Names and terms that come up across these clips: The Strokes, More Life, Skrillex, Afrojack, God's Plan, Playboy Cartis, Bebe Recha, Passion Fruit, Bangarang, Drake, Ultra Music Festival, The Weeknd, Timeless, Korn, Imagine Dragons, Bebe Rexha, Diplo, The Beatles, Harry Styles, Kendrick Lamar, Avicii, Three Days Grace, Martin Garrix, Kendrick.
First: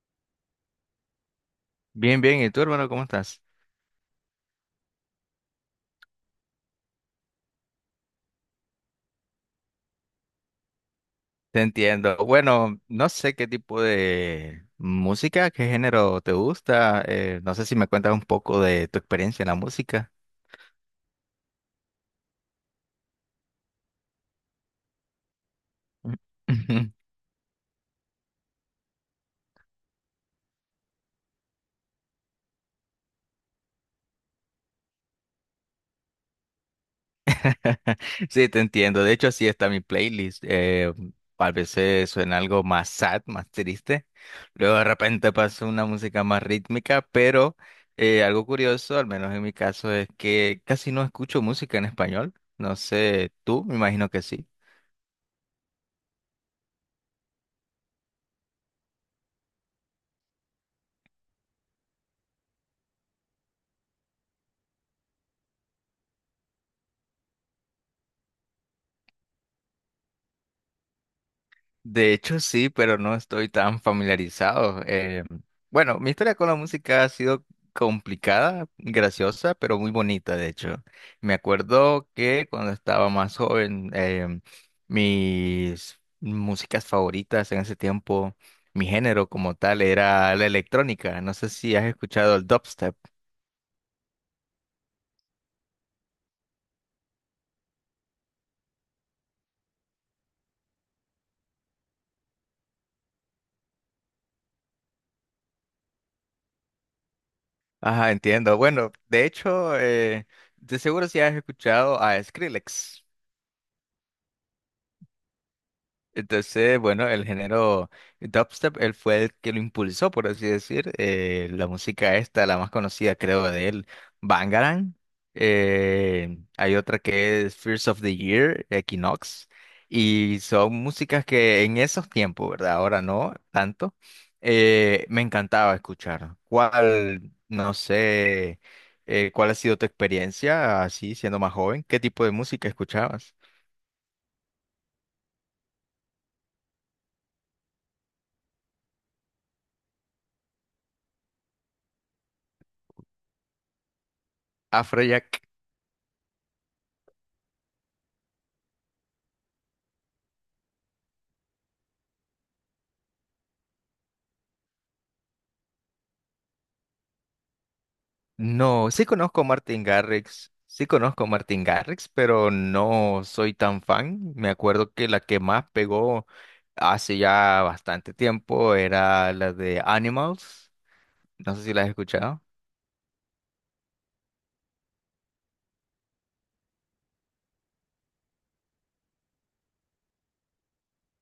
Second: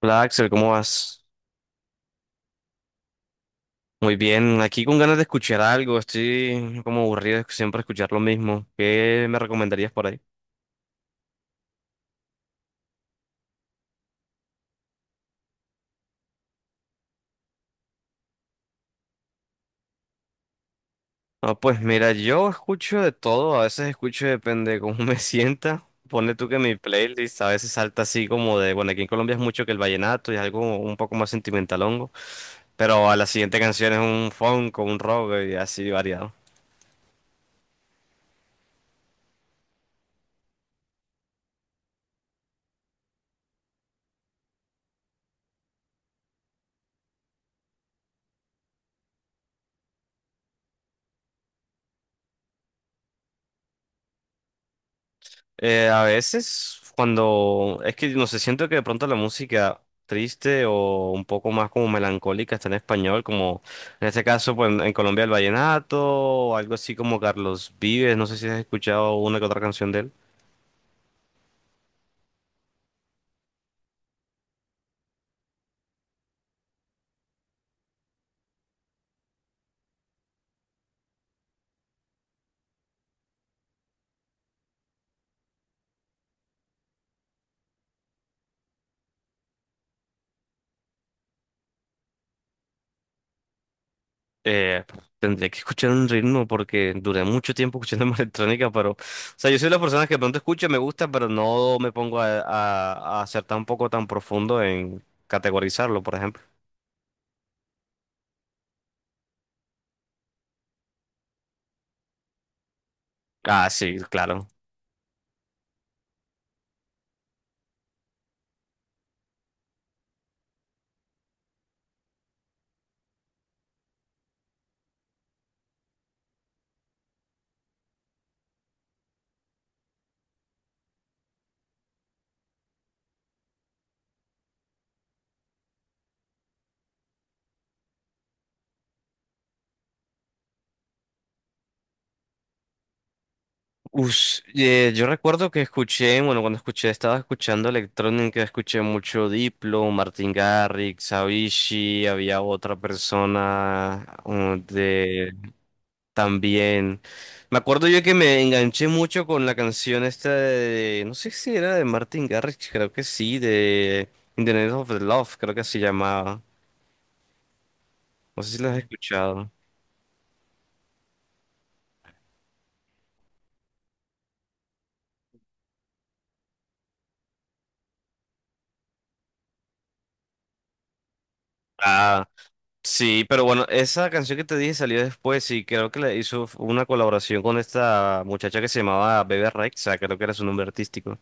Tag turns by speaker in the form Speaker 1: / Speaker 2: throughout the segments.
Speaker 1: Hola Axel, ¿cómo vas?
Speaker 2: Bien, bien. ¿Y tú, hermano, cómo estás?
Speaker 1: Muy bien, aquí con ganas de escuchar algo, estoy como aburrido de siempre escuchar lo mismo. ¿Qué me recomendarías por ahí?
Speaker 2: Te entiendo. Bueno, no sé qué tipo de música, qué género te gusta. No sé si me cuentas un poco de tu experiencia en la música.
Speaker 1: Ah, pues mira, yo escucho de todo, a veces escucho depende de cómo me sienta. Pone tú que mi playlist a veces salta así como de, bueno, aquí en Colombia es mucho que el vallenato y algo un poco más sentimentalongo, pero a la siguiente canción es un funk o un rock y así variado.
Speaker 2: Sí, te entiendo. De hecho, así está mi playlist. A veces suena algo más sad, más triste. Luego de repente pasa una música más rítmica, pero algo curioso, al menos en mi caso, es que casi no escucho música en español. No sé, tú, me imagino que sí.
Speaker 1: A veces, cuando es que no sé, siento que de pronto la música triste o un poco más como melancólica está en español, como en este caso, pues en Colombia el vallenato o algo así como Carlos Vives. No sé si has escuchado una que otra canción de él.
Speaker 2: De hecho, sí, pero no estoy tan familiarizado. Bueno, mi historia con la música ha sido complicada, graciosa, pero muy bonita, de hecho. Me acuerdo que cuando estaba más joven, mis músicas favoritas en ese tiempo, mi género como tal era la electrónica. No sé si has escuchado el dubstep.
Speaker 1: Eh, Tendría que escuchar un ritmo porque duré mucho tiempo escuchando música electrónica, pero, o sea, yo soy de las personas que de pronto escucho me gusta, pero no me pongo a ser tampoco tan profundo en categorizarlo, por ejemplo.
Speaker 2: Ajá, entiendo. Bueno, de hecho, de seguro si has escuchado a Skrillex.
Speaker 1: Ah, sí, claro.
Speaker 2: Entonces, bueno, el género dubstep, él fue el que lo impulsó, por así decir. La música esta, la más conocida creo de él, Bangarang. Hay otra que es Fears of the Year, Equinox. Y son músicas que en esos tiempos, ¿verdad? Ahora no tanto. Me encantaba escuchar. ¿Cuál, no sé, cuál ha sido tu experiencia así siendo más joven? ¿Qué tipo de música escuchabas?
Speaker 1: Yo recuerdo que escuché, bueno, cuando escuché, estaba escuchando electrónica, escuché mucho Diplo, Martin Garrix, Avicii, había otra persona de
Speaker 2: Afrojack.
Speaker 1: también. Me acuerdo yo que me enganché mucho con la canción esta de, no sé si era de Martin Garrix, creo que sí, de In the Name of the Love, creo que así llamaba. No sé si la has
Speaker 2: No, sí conozco a
Speaker 1: escuchado.
Speaker 2: Martin Garrix, sí conozco a Martin Garrix, pero no soy tan fan. Me acuerdo que la que más pegó hace ya bastante tiempo era la de Animals. No sé si la has escuchado.
Speaker 1: Sí, pero bueno, esa canción que te dije salió después y creo que le hizo una colaboración con esta muchacha que se llamaba Bebe Rexha, creo que era su nombre artístico.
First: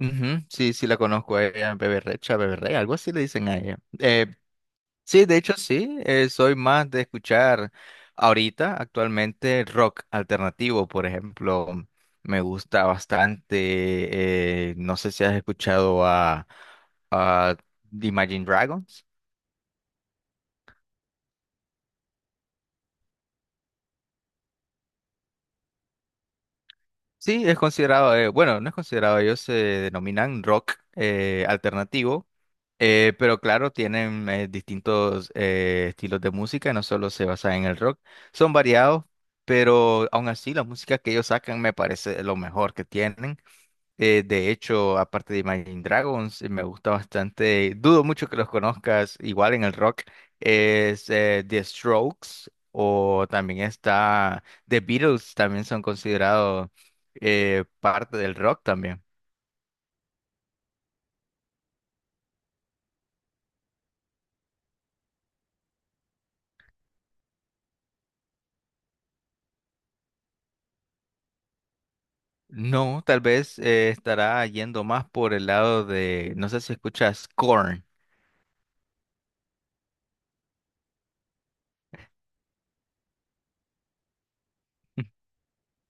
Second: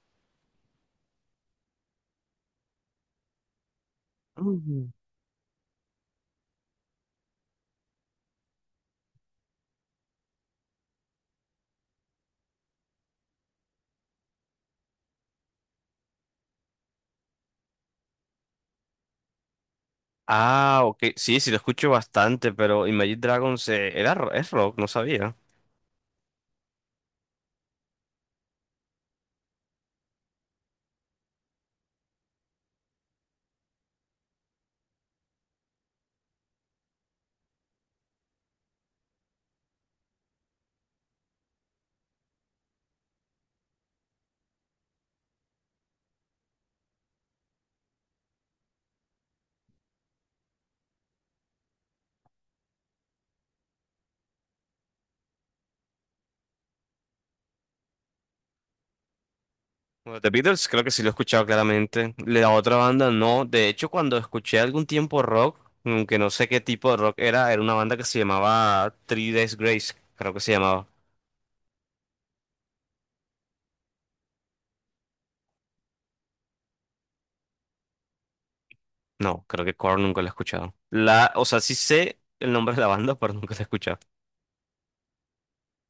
Speaker 2: Ujú, sí, sí la conozco a ella, Bebe Recha, Bebe Rey, algo así le dicen a ella.
Speaker 1: Mm.
Speaker 2: Sí, de hecho sí, soy más de escuchar ahorita actualmente rock alternativo, por ejemplo, me gusta bastante, no sé si has escuchado a Imagine Dragons.
Speaker 1: Ah, ok, sí, sí lo escucho bastante, pero Imagine Dragons era, es rock, no sabía.
Speaker 2: Sí, es considerado, bueno, no es considerado, ellos se denominan rock alternativo, pero claro, tienen distintos estilos de música, no solo se basan en el rock, son variados, pero aún así la música que ellos sacan me parece lo mejor que tienen. De hecho, aparte de Imagine Dragons, me gusta bastante, dudo mucho que los conozcas, igual en el rock, es The Strokes o también está The Beatles, también son considerados parte del rock también.
Speaker 1: Bueno, The Beatles creo que sí lo he escuchado claramente. La otra banda no, de hecho cuando escuché algún tiempo rock, aunque no sé qué tipo de rock era, era una banda que se llamaba Three Days Grace, creo que se llamaba.
Speaker 2: No, tal vez estará yendo más por el lado de, no sé si escuchas Korn.
Speaker 1: No, creo que Korn nunca lo he escuchado. La, o sea, sí sé el nombre de la banda, pero nunca la he escuchado.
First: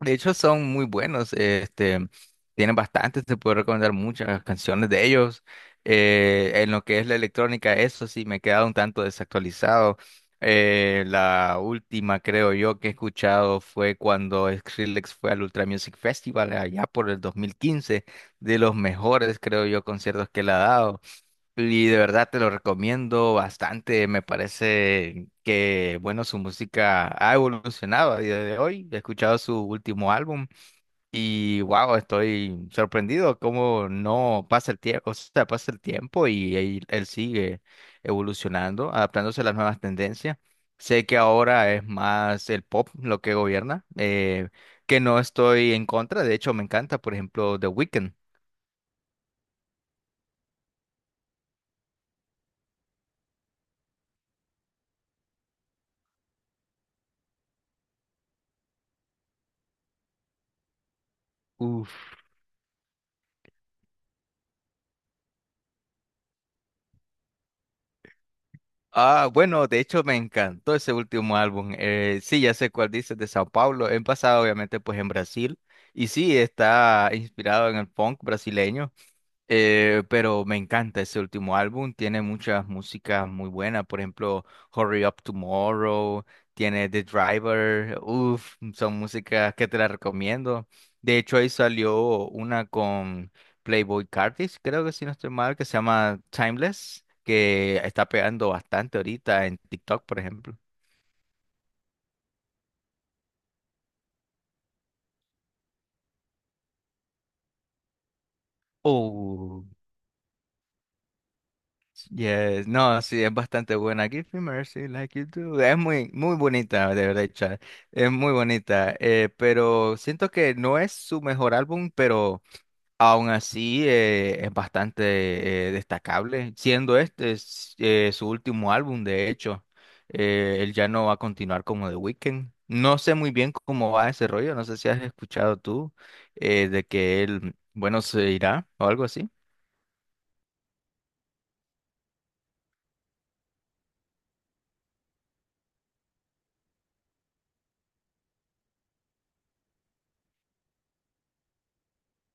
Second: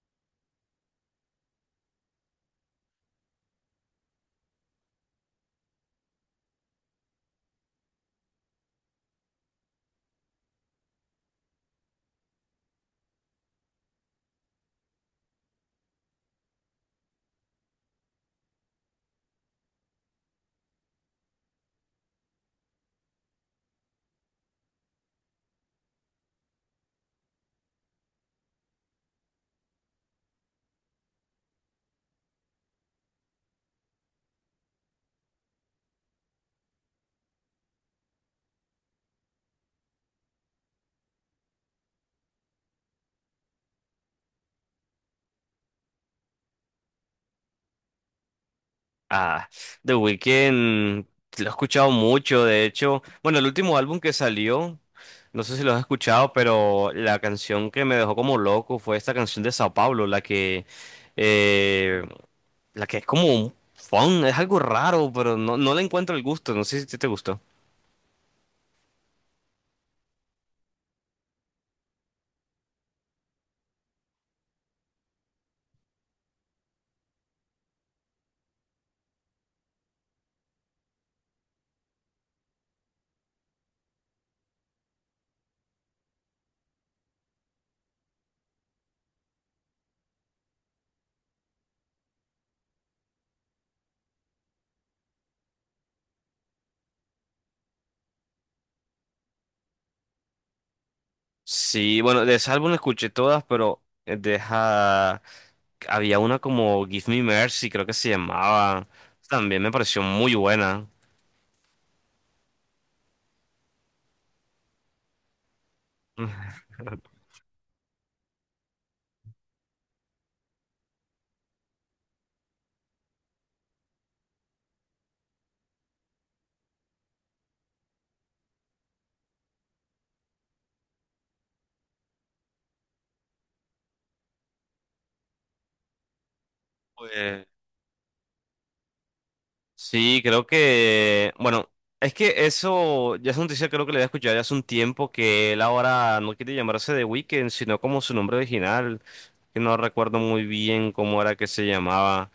Speaker 2: De hecho, son muy buenos. Este, tienen bastantes, te puedo recomendar muchas canciones de ellos. En lo que es la electrónica, eso sí, me he quedado un tanto desactualizado. La última, creo yo, que he escuchado fue cuando Skrillex fue al Ultra Music Festival allá por el 2015, de los mejores, creo yo, conciertos que le ha dado. Y de verdad te lo recomiendo bastante. Me parece que, bueno, su música ha evolucionado a día de hoy. He escuchado su último álbum y, wow, estoy sorprendido cómo no pasa el tiempo, o sea, pasa el tiempo y él sigue evolucionando, adaptándose a las nuevas tendencias. Sé que ahora es más el pop lo que gobierna, que no estoy en contra. De hecho, me encanta, por ejemplo, The Weeknd.
Speaker 1: Ah, The Weeknd lo he escuchado mucho, de hecho. Bueno, el último álbum que salió, no sé si lo has escuchado, pero la canción que me dejó como loco fue esta canción de Sao Paulo, eh, la que es como un funk, es algo raro, pero no, no le encuentro el gusto. No sé si te gustó.
Speaker 2: Ah, bueno, de hecho me encantó ese último álbum. Sí, ya sé cuál dices, de Sao Paulo. He pasado obviamente pues en Brasil y sí, está inspirado en el funk brasileño. Pero me encanta ese último álbum, tiene muchas músicas muy buenas, por ejemplo, Hurry Up Tomorrow, tiene The Driver, uff, son músicas que te las recomiendo. De hecho, ahí salió una con Playboy Cartis, creo que si no estoy mal, que se llama Timeless, que está pegando bastante ahorita en TikTok, por ejemplo.
Speaker 1: Sí, bueno, de ese álbum escuché todas, pero deja... Había una como Give Me Mercy, creo que se llamaba. También
Speaker 2: Oh,
Speaker 1: me pareció muy buena.
Speaker 2: yes, no, sí, es bastante buena. Give me mercy like you do. Es muy, muy bonita, de verdad, Chad. Es muy bonita. Pero siento que no es su mejor álbum, pero aún así es bastante destacable. Siendo este es, su último álbum, de hecho, él ya no va a continuar como The Weeknd. No sé muy bien cómo va ese rollo. No sé si has escuchado tú de que
Speaker 1: Pues,
Speaker 2: él, bueno, se irá o algo así.
Speaker 1: sí, creo que, bueno, es que eso ya es una noticia creo que le había escuchado ya hace un tiempo que él ahora no quiere llamarse The Weeknd, sino como su nombre original, que no recuerdo muy bien cómo era que se llamaba.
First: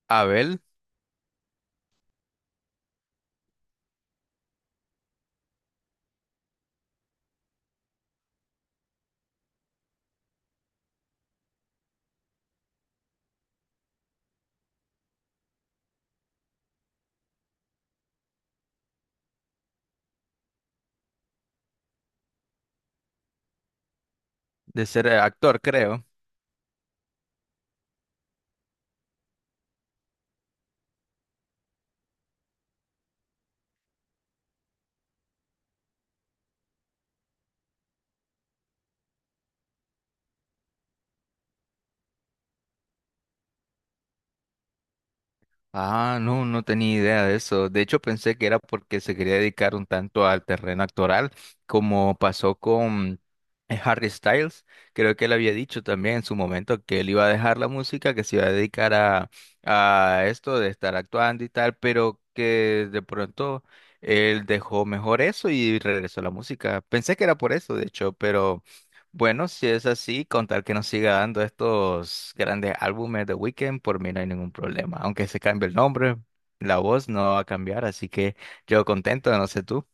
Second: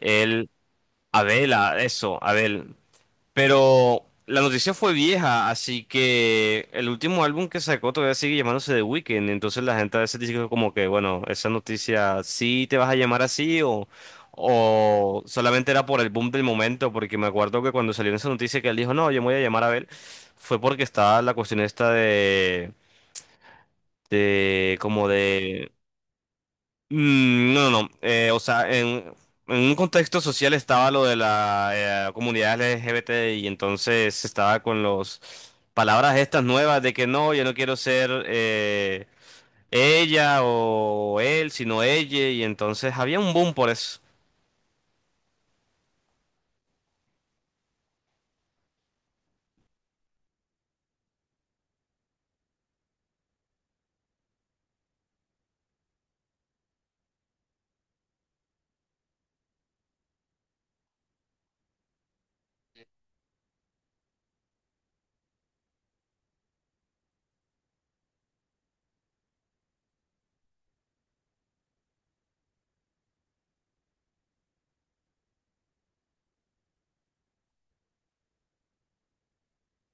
Speaker 1: Él,
Speaker 2: Abel,
Speaker 1: Abela, eso, Abel. Pero la noticia fue vieja, así que el último álbum que sacó todavía sigue llamándose The Weeknd. Entonces la gente a veces dice como que, bueno, esa noticia sí te vas a llamar así o solamente era por el boom del momento, porque me acuerdo que cuando salió esa noticia que él dijo, no, yo me voy a llamar Abel, fue porque estaba la cuestión esta de
Speaker 2: de
Speaker 1: como
Speaker 2: ser
Speaker 1: Sí.
Speaker 2: actor,
Speaker 1: de,
Speaker 2: creo.
Speaker 1: Mm, no, no, no. O sea, en un contexto social estaba lo de la comunidad LGBT y entonces estaba con los palabras estas nuevas de que no, yo no quiero ser ella o él, sino ella y entonces había un boom por eso.
Speaker 2: Ah, no, no tenía idea de eso. De hecho, pensé que era porque se quería dedicar un tanto al terreno actoral, como pasó con Harry Styles. Creo que él había dicho también en su momento que él iba a dejar la música, que se iba a dedicar a esto de estar actuando y tal, pero que de pronto él dejó mejor eso y regresó a la música. Pensé que era por eso, de hecho, pero... Bueno, si es así, contar que nos siga dando estos grandes álbumes de Weekend, por mí no hay ningún problema. Aunque se cambie el nombre, la voz no va a cambiar, así que yo contento, no sé tú.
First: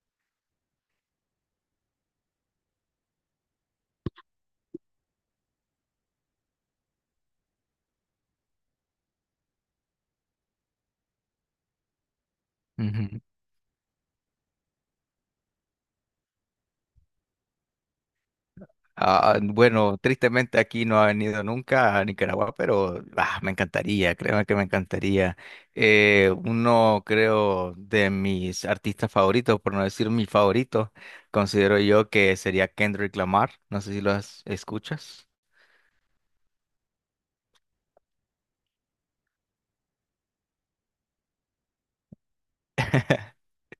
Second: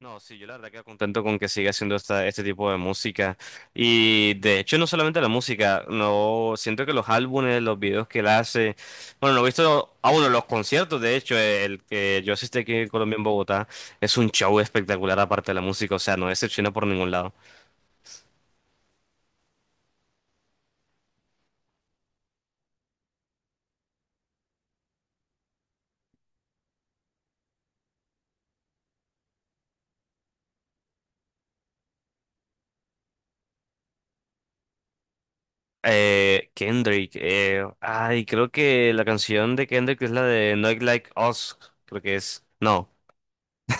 Speaker 1: No, sí, yo la verdad que contento con que siga haciendo esta, este tipo de música. Y de hecho, no solamente la música, no siento que los álbumes, los videos que él hace, bueno, no he visto, ah, bueno, los conciertos, de hecho, el que yo asistí aquí en Colombia,
Speaker 2: Ujú.
Speaker 1: en Bogotá, es un show espectacular aparte de la música, o sea, no decepciona por ningún lado.
Speaker 2: Ah, bueno, tristemente aquí no ha venido nunca a Nicaragua, pero ah, me encantaría, créeme que me encantaría. Uno, creo, de mis artistas favoritos, por no decir mi favorito, considero yo que sería Kendrick Lamar. No sé si lo has- Escuchas.
Speaker 1: Kendrick, ay, creo que la canción de Kendrick es la de Not Like Us, creo que es. No.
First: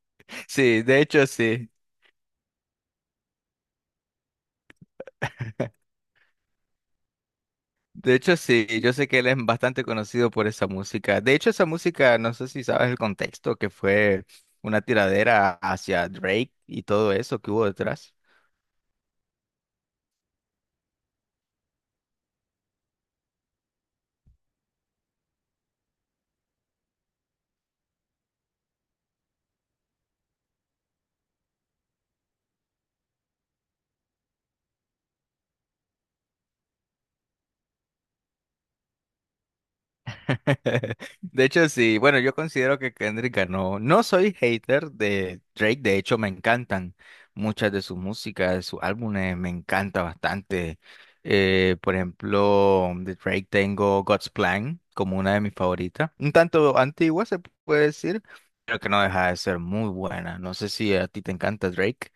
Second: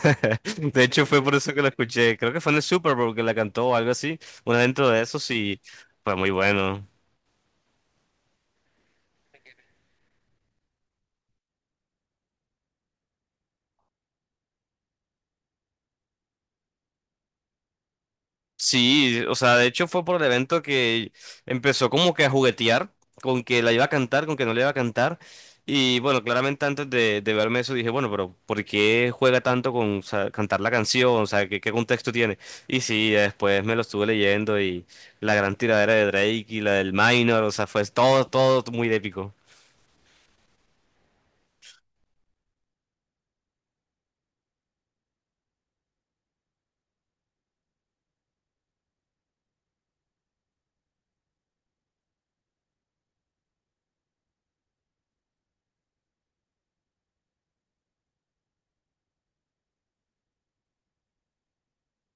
Speaker 1: De
Speaker 2: Sí, de
Speaker 1: hecho, fue
Speaker 2: hecho
Speaker 1: por eso que la
Speaker 2: sí.
Speaker 1: escuché. Creo que fue en el Super Bowl que la cantó o algo así. Una dentro de eso, sí, fue muy bueno.
Speaker 2: De hecho, sí, yo sé que él es bastante conocido por esa música. De hecho, esa música, no sé si sabes el contexto, que fue una tiradera hacia Drake y todo eso que hubo detrás.
Speaker 1: Sí, o sea, de hecho fue por el evento que empezó como que a juguetear con que la iba a cantar, con que no la iba a cantar. Y bueno, claramente antes de verme eso dije, bueno, pero ¿por qué juega tanto con o sea, cantar la canción? O sea, ¿qué, qué contexto tiene? Y sí, ya después me lo estuve leyendo y la gran tiradera de Drake y la del Minor, o sea, fue todo, todo muy épico.
Speaker 2: De hecho, sí, bueno, yo considero que Kendrick ganó. No soy hater de Drake, de hecho me encantan muchas de sus músicas, de sus álbumes, me encanta bastante. Por ejemplo, de Drake tengo God's Plan como una de mis favoritas, un tanto antigua se puede decir, pero que no deja de ser muy buena. No sé si a ti te encanta Drake.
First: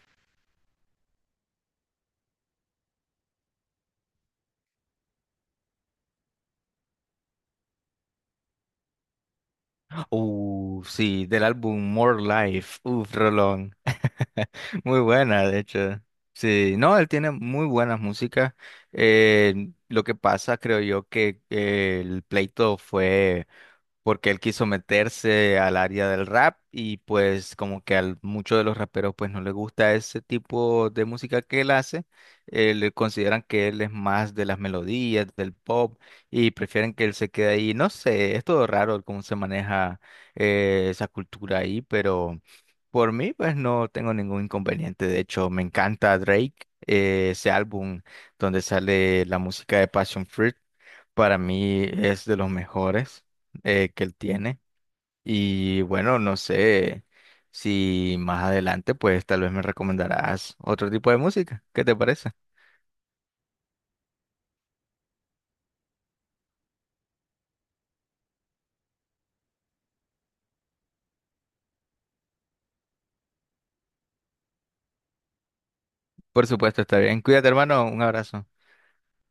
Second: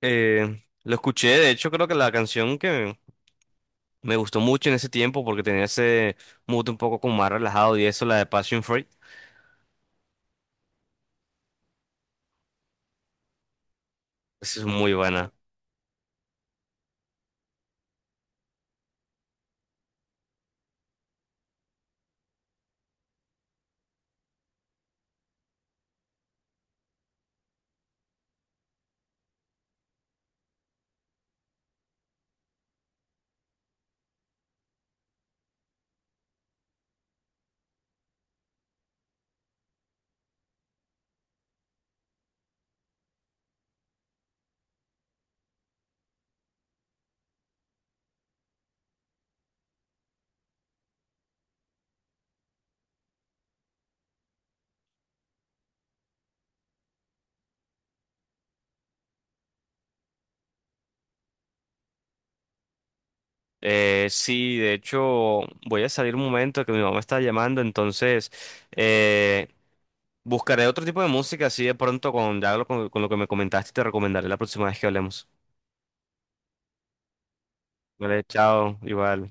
Speaker 1: Lo escuché, de hecho creo que la canción que me gustó mucho en ese tiempo porque tenía ese mood un poco como más relajado y eso, la de Passion Fruit,
Speaker 2: Sí, del álbum More Life. Uf, rolón.
Speaker 1: esa es muy
Speaker 2: Muy
Speaker 1: buena.
Speaker 2: buena, de hecho. Sí, no, él tiene muy buenas músicas. Lo que pasa, creo yo, que el pleito fue porque él quiso meterse al área del rap y pues como que a muchos de los raperos pues no les gusta ese tipo de música que él hace, le consideran que él es más de las melodías, del pop y prefieren que él se quede ahí. No sé, es todo raro cómo se maneja esa cultura ahí, pero por mí pues no tengo ningún inconveniente. De hecho, me encanta Drake, ese álbum donde sale la música de Passion Fruit. Para mí es de los mejores que él tiene. Y bueno, no sé si más adelante, pues tal vez me recomendarás otro tipo de música. ¿Qué te parece?
Speaker 1: Sí, de hecho voy a salir un momento que mi mamá está llamando, entonces eh, buscaré otro tipo de música así de pronto con, con lo que me comentaste te recomendaré la próxima vez que hablemos.
Speaker 2: Por supuesto, está bien. Cuídate, hermano. Un
Speaker 1: Vale,
Speaker 2: abrazo.
Speaker 1: chao, igual.